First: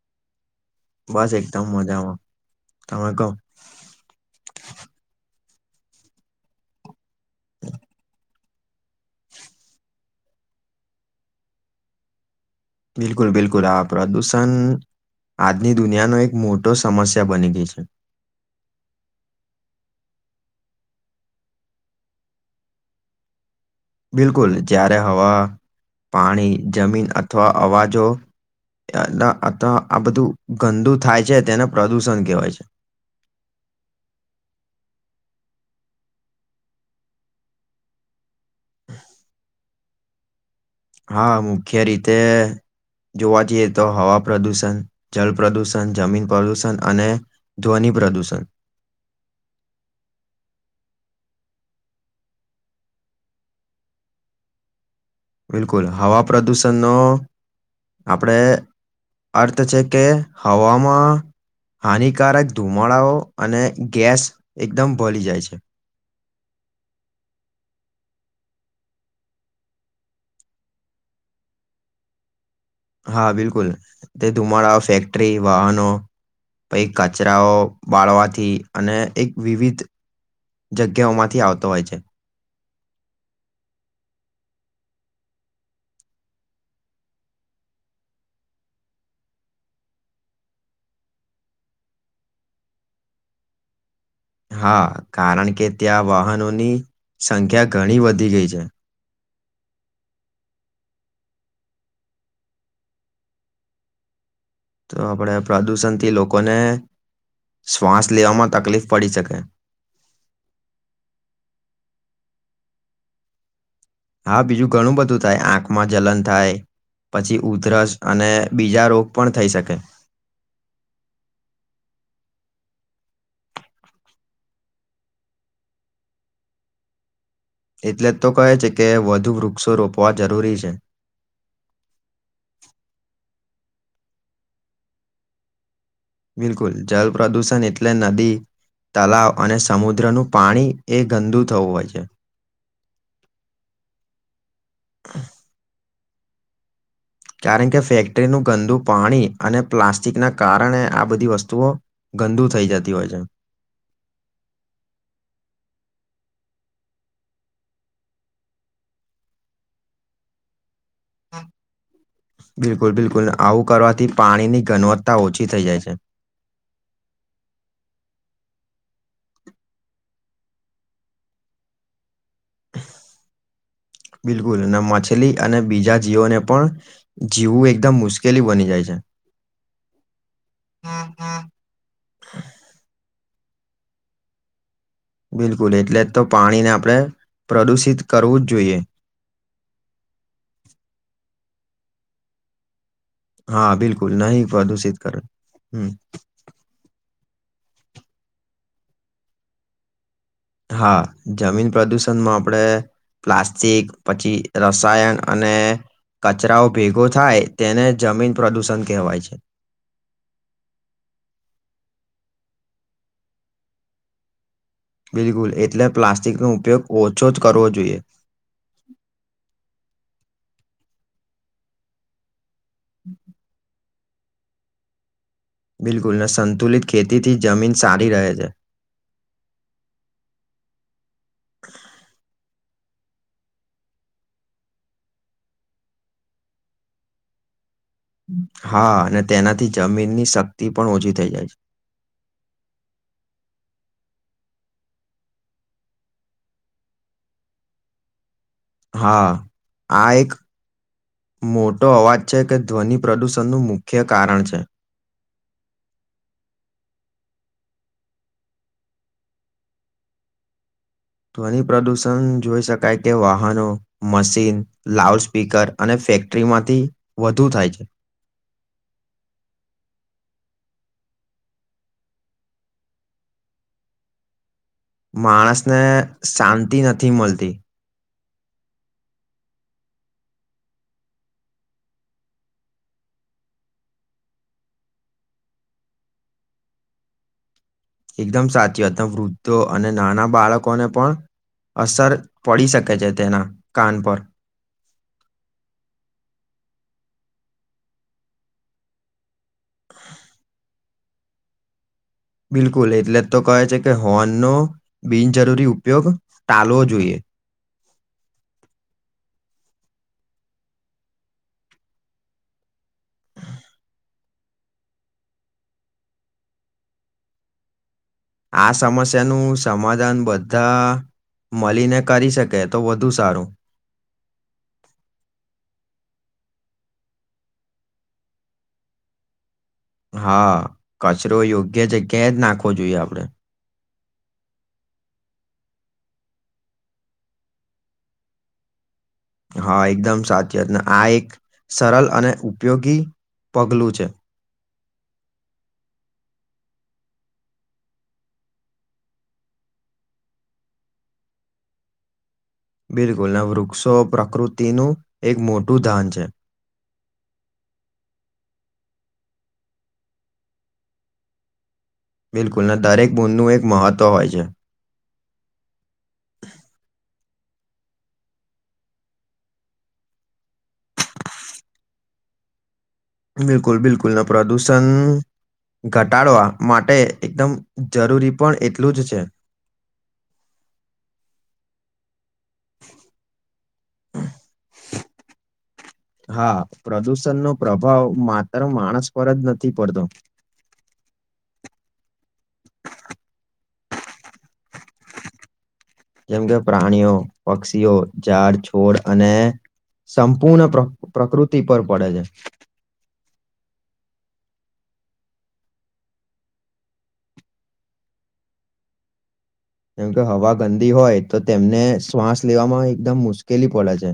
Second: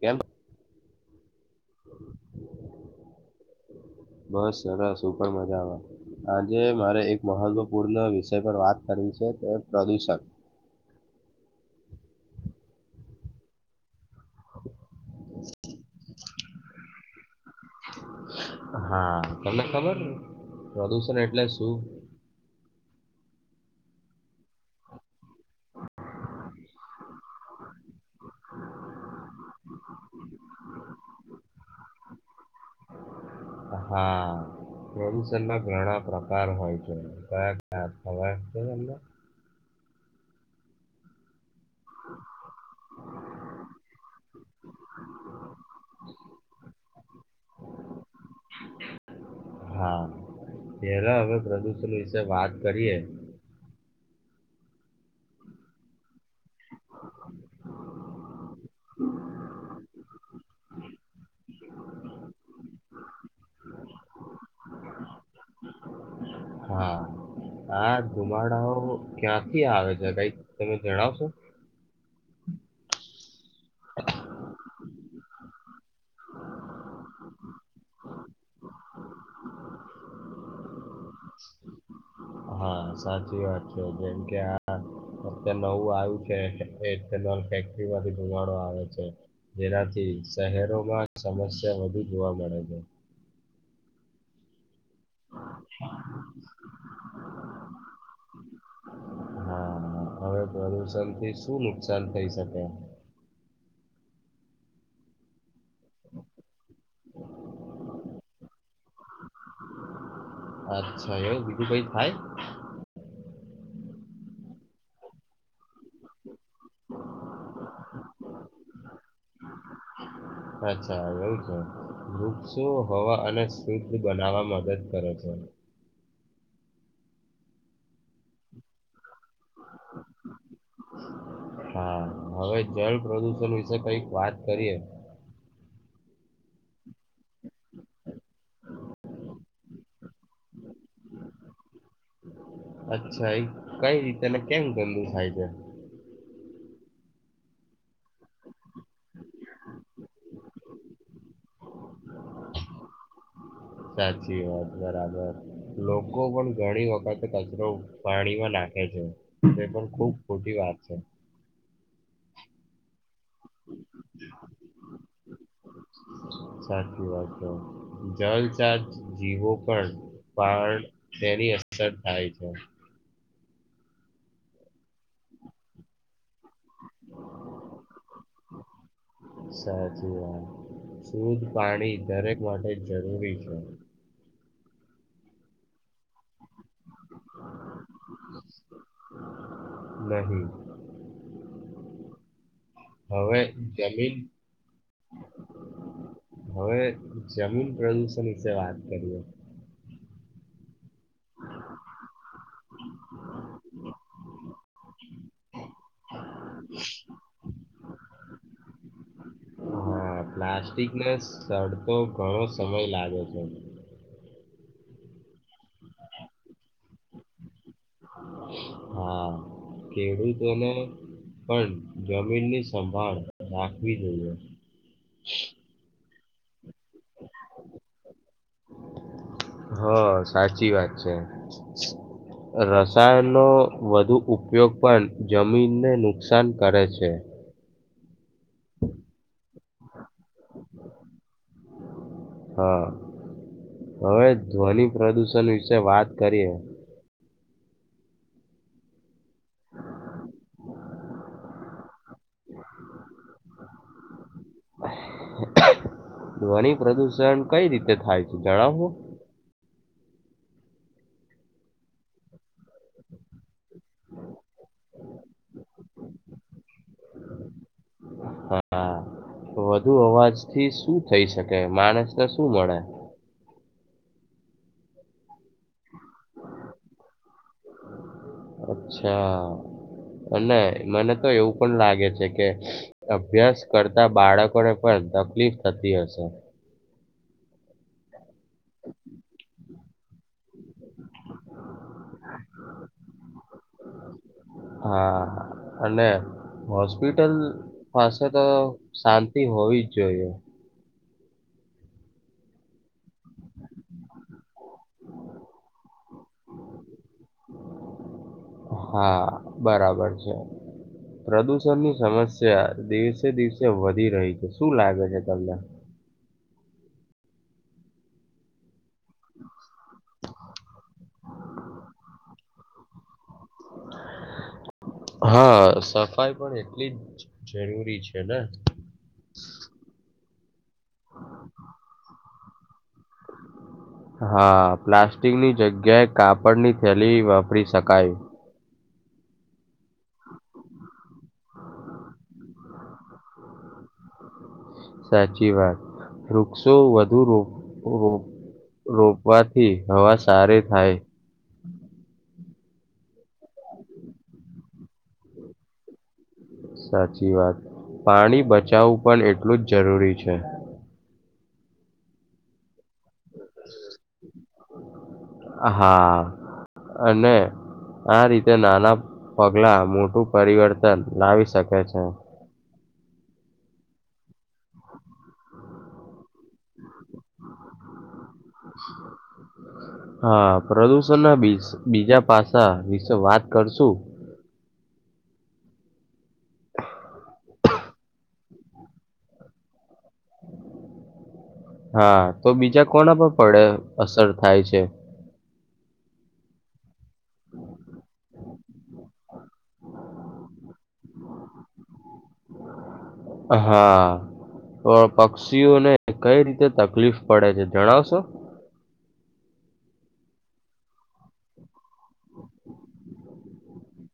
કેમ? બસ એકદમ મજામાં તમે કહો બસ સરાર સુપર મા જાવા આજે મારે એક મહત્વપૂર્ણ વિષય પર વાત કરવી છે તે પ્રદૂષણ [unintelligible] બિલકુલ બિલકુલ આ પ્રદૂષણ આજની દુનિયાનો એક મોટો સમસ્યા બની ગઈ છે. હા તમને ખબરને પ્રદુષણ એટલે શું? બિલકુલ જ્યારે હવા પાણી, જમીન અથવા અવાજો ત્યાના આતા આ બધું ગંદુ થાય છે. તેને પ્રદુષણ કહેવાય છે હા. પ્રદુષણનાં ઘણા પ્રકાર હોય છે કયા ખવા [inaudible] છે એમને હા મુખ્ય રીતે જોવા જઈએ તો, હવા પ્રદુષણ, જળ પ્રદુષણ, જમીન પ્રદુષણ, અને ધ્વનિ પ્રદૂષણ હા એરા પ્રદૂષણ વિશે વાત કરીએ બિલકુલ હવા પ્રદુષણનો આપણે અર્થ છે કે હવામાં હાનિકારક ધુમાડાઓ અને ગેસ એકદમ ભલી જાય છે. હા. હા, ધુમાડાઓ ક્યાંથી આવે છે, કઈ તમે જણાવશો? હા બિલકુલ! બુલ તે ધુમાડા, ફેક્ટરી, વાહનો પઇ કચરાઓ બાળવા થી અને એક વિવિધ જગ્યાઓ માંથી આવતો હોય છે. હા સાચી વાત છે, જેમકે આ વખતે નવું આવ્યું છે એક કેનલ ફેક્ટરી માંથી ધુમાડો આવે છે. જેનાથી શહેરોમાં સમસ્યા વધુ જોવા મળે છે. હા કારણ કે, ત્યાં વાહનોની સંખ્યા ઘણી વધી ગઈ છે. હા, હવે પ્રદુષણ થી શું નુકસાન થઈ શકે? તો આપણે પ્રદુષણથી લોકોને શ્વાસ લેવામાં તકલીફ પડી શકે. અચ્છા! એવુ બીજું કાંઈ થાય? હા, બીજું ઘણું બધું થાય, આંખમાં જલન થાય, પછી, ઉધરસ અને બીજા રોગ પણ થઈ શકે. અચ્છા, એવું છે વૃક્ષો હવા અને શુદ્ધ બનાવવા મદદ કરે છે. [inaudible] એટલે જ તો કહે છે કે, વધુ વૃક્ષો રોપવા જરૂરી છે. કંઈક વાત કરીએ? બિલકુલ, જલ પ્ર્રદૂષણ એટલે નદી તલાવ અને સમુદ્રનું પાણી એ ગંદુ થવું હોય છે. અચ્છા એ કઈ રીતેને કેમ ગંદુ થાય છે? કારણ કે ફેક્ટરીનું ગંદુ પાણી અને પ્લાસ્ટિકના કારણે આ બધી વસ્તુઓ ગંદુ થઈ જતી હોય છે [unintelligible] સાચી વાત બરાબર લોકો પણ ઘણી વખત આપ [inaudible] કચરો વાડીમા નાખે છે તે પણ ખુબ ખોટી વાત છે. બિલકુલ બિલકુલ આવું કરવાથી પાણીની ગણવત્તા ઓછી થઈ જાય છે. સાચી વાત છે. [unintelligible] [inaudible] જીવો પણ [inaudible] તેની અસર થાય છે બિલકુલ અને માછલી અને બીજા જીવોને પણ જીવવું એકદમ મુશ્કેલી બની જાય છે. સાચી વાત, શુદ્ધ પાણી દરેક માટે જરૂરી છે. બિલકુલ, એટલે જ તો પાણીને આપણે પ્રદુષિત કરવું જ જોઈએ. નહીં હવે હા બિલકુલ જમીન નહીં પ્રદુષિત કરે હમ [unintelligible] હવે જમીન પ્રદૂષણ વિષે વાત કરીએ. હા, જમીન પ્રદુષણમાં આપણેે પ્લાસ્ટિક પછી રસાયણ અને કચરાઓ ભેગો થાય તેને જમીન પ્રદૂષણ કહેવાય છે. હા પ્લાસ્ટિક ને સરતો ઘણો સમય લાગે છે. બિલકુલ એટલે પ્લાસ્ટિકનો ઉપયોગ ઓછો જ કરવો જોઈ હા કેડૂતોને પણ જમીન ની સંભાળ રાખવી જોઈએ. બિલકુલ ન સંતુલિત ખેતીથી જમીન સારી રહે છે. હા સાચી વાત છે. [unintelligible] રસાયણનો વધુ ઉપયોગ પણ જમીનને નુકસાન કરે છે. હા અને તેનાથી જમીનની શક્તિ પણ ઓછી થઈ જાય છે. હા હવે ધ્વનિ પ્રદુષણ વિશે વાત કરીએ. હા આ એક મોટો અવાજ છે કે ધ્વનિ પ્રદૂષણનું મુખ્ય કારણ છે. ધ્વનિ પ્રદુષણ કઈ રીતે થાય છે જણાવો? ધ્વનિ પ્ર્રદૂષણ જોઈ શકાય કે વાહનો મશીન લાઉડ સ્પીકર અને ફેક્ટરીમાંથી વધુ થાય છે. હા વધુ થી શું થઈ શકે માણસ ને શું મળે. માણસને શાંતિ નથી મળતી. અચ્છા. અને મને તો એવું પણ લાગે છે કે અભ્યાસ કરતા બાળકો ને પણ તકલીફ થતી હશે. એકદમ સાચી અમ વૃદ્ધો અને નાના બાળકોને પણ અસર પડી શકે છે તેના કાન પર હા અને હોસ્પિટલ પાસે તો શાંતિ હોવી જ જોઈએ. બિલકુલ એટલે તો કહે છે કે હોનનો બિનજરૂરી ઉપયોગ ટાલવો જોઈએ. હા બરાબર છે. પ્રદુષણ ની સમસ્યા દિવસે દિવસે વધી રહી છે શું લાગે છે તમને [inaudible] આ સમસ્યાનું સમાધાન બધા મળીને કરી શકે તો વધુ સારું. [inaudible] હા સફાઈ પણ એટલી જ જરૂરી છે ને હ હા આપો જોઈએ આપણે હા પ્લાસ્ટિકની જગ્યાએ કાપડની થેલી વાપરી શકાય. હા એકદમ સાચીત ને આ એક સરળ અને ઉપયોગી પગલું છે. સાચી વાત વૃક્ષો વધુ રો રો રોપવાથી હવા સારી થાય. બિલકુલ અને વૃક્ષો પ્રકૃતિનું એક મોટું ધાન છે. સાચી વાત પાણી બચાવું પણ એટલું જ જરૂરી છે. બિલકુલ ના દરેક બૂદનું એક મહત્ત્વ હોય છે. હા અને આ રીતે નાના પગલા મોટું પરિવર્તન લાવી શકે છે. બિલકુલ બિલકુલ અને પ્રદુષણ ઘટાડવા માટે એકદમ જરૂરી પણ એટલું જ છે હા પ્રદુષણ ના બી બીજા પાસા વિશે વાત કરશું હા પ્રદુષણનો પ્રભાવ માત્ર માણસ પર જ નથી પડતો હા તો બીજા કોના પર પડે અસર થાય છે જેમ કે પ્રાણીઓ પક્ષીઓ ઝાડ છોડ અને સંપૂર્ણ પ્રકૃતિ પર પડે છે હા તો પક્ષીઓને કઈ રીતે તકલીફ પડે છે જણાવશો કેમ કે હવા ગંદી હોય તો તેમને શ્વાસ લેવામાં એકદમ મુશ્કેલ કેલી પડે છે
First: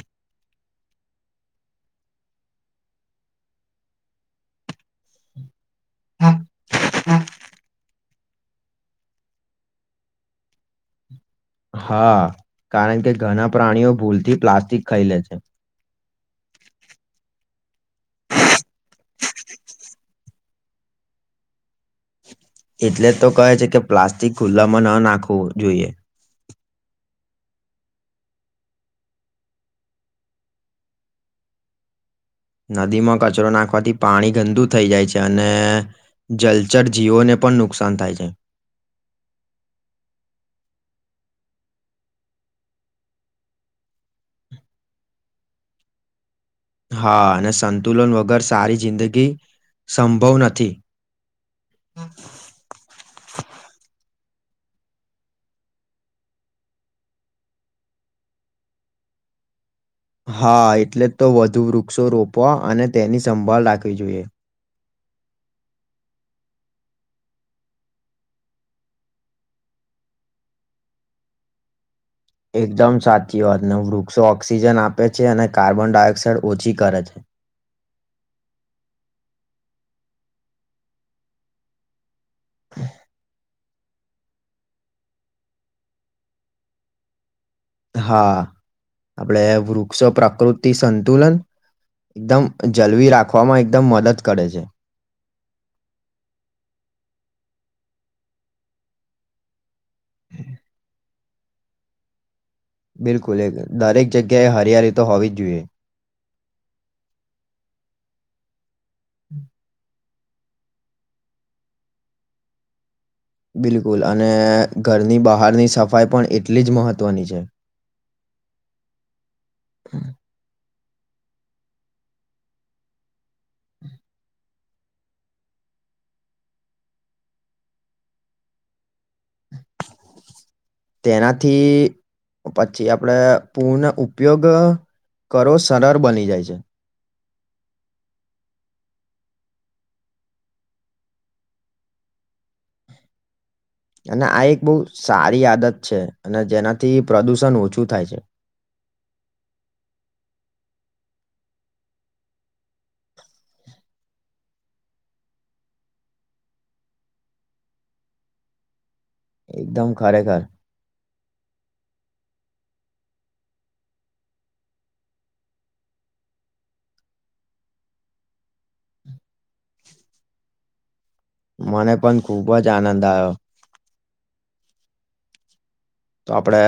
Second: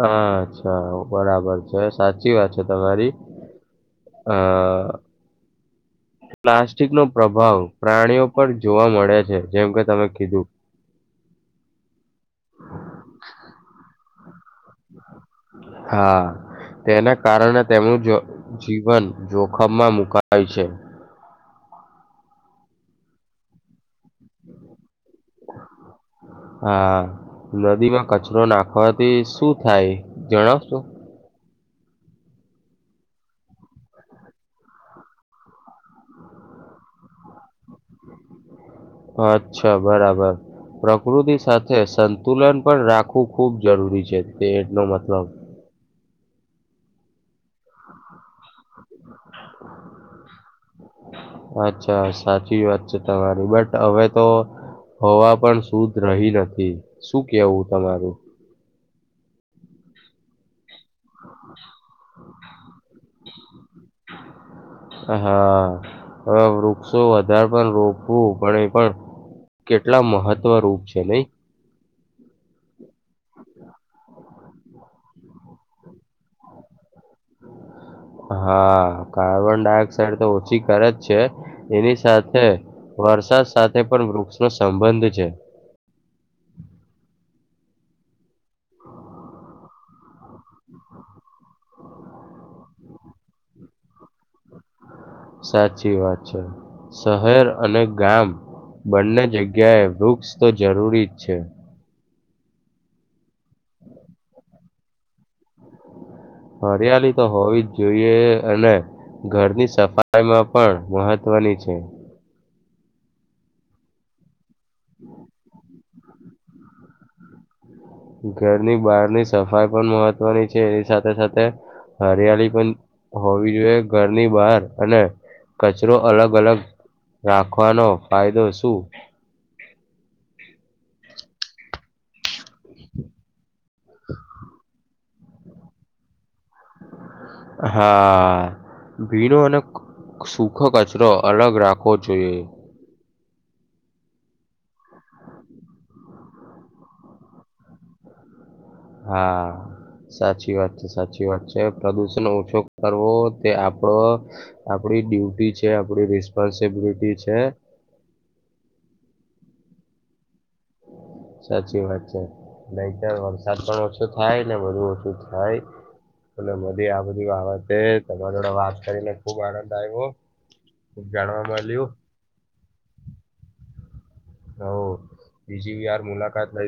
હ અચ્છા બરાબર છે સાચી વાત છે તમારી અ હા પ્લાસ્ટિક નો પ્રભાવ પ્રાણીઓ ઉપર જોવા મળે છે જેમ કે તમે કીધું હા કારણ કે ઘણા પ્રાણીઓ ભૂલથી પ્લાસ્ટિક ખાઈ લે છે હા, તેના કારણે તેમનું જીવન જોખમમાં મુકાય છે એટલે જ તો કહે છે કે પ્લાસ્ટિક ખુલ્લામાં ન નાખવું જોઈએ હા નદીમાં કચરો નાખવાથી શું થાય જણાવશો નદીમાં કચરો નાખવાથી પાણી ગંદુ થઈ જાય છે અને જલચર જીવોને પણ નુકસાન થાય છે અચ્છા બરાબર પ્રકૃતિ સાથે સંતુલન પણ રાખવું ખૂબ જરૂરી છે તેનો મતલબ [inaudible] હા અને સંતુલન વગર સારી જિંદગી સંભવ નથી અચ્છા સાચી વાત છે તમારી બટ હવે તો હવા પણ શુદ્ધ રહી નથી શું કેવું તમારું હા એટલે તો વધુ વૃક્ષો રોપવા અને તેની સંભાળ રાખવી જોઈએ હા હવે વૃક્ષો વધારે પણ રોકવું પડે પણ કેટલા મહત્વરૂૂપ છે નહીં એકદમ સાચી વાતને વૃક્ષો ઓક્સિજન આપે છે અને કાર્બન ડાયોક્સાઇડ ઓછી કરે છે હા કાર્બન ડાયોક્સાાઈડ તો ઓછી કરે જ છે એની સાથે વરસાદ સાથે પણ વૃક્ષનો સંબંધ છે હા આપડે વૃક્ષો પ્રકૃતિ સંતુલન એકદમ જલવી રાખવામાં એકદમ મદદ કરે છે સાચી વાત છે શહેર અને ગામ બંને જગ્યાએ વૃક્ષ તો જરૂરી જ છે બિલકુલ એક દરેક જગ્યાએ હરિયાળી તો હોવી જ જોઈએ હરિયાળી તો હોવી જ જોઈએ અને ઘરની સફાઈ લાયમાં પણ મહત્વની છે બિલકુલ અને ઘરની બહારની સફાઈ પણ એટલી જ મહત્વની છે ઘરની બહારની સફાઈ પણ મહત્વની છે એની સાથે સાથે સાથે હરિયાળી પણ હોવી જોઈએ ઘરની બહાર અને કચરો અલગ અલગ રાખવાનો ફાયદો શું તેનાથી પછી આપણે પૂર્ણ ઉપયોગ કરો સરળ બની જાય છે હા ભીનો અને સુખ કચરો અલગ રાખવો જોઈએ અને આ એક બહુ સારી આદત છે અને જેનાથી પ્રદુષણ ઓછું થાય છે હા સાચી વાત છે સાચી વાત છે પ્રદુષણ ઓછો કરવો તે આપડો આપડી ડ્યુટી છે આપડી રિસ્પોન્સબિલિટી છે. એકદમ ખરેખર. સાચી વાત છે નહીતર વરસાદ પણ ઓછો થાય ને બધું ઓછું થાય અને મધી આ બધી વાબતે તમારી જોડે વાત કરીને ખુબ આનંદ આવ્યો. ખુબ જાણવા મળ્યું મને પણ ખૂબ જ આનંદ આવ્યો. હ [unintelligible] તો આપડે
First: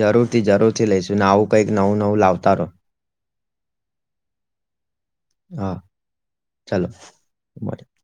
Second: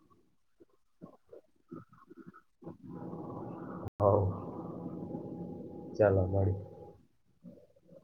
જરૂરથી જરૂર થી લઈશ. ના આવું કંઈક નવું નવું લાવતા રહો. ચાલ મઙીએ તમારે [unintelligible]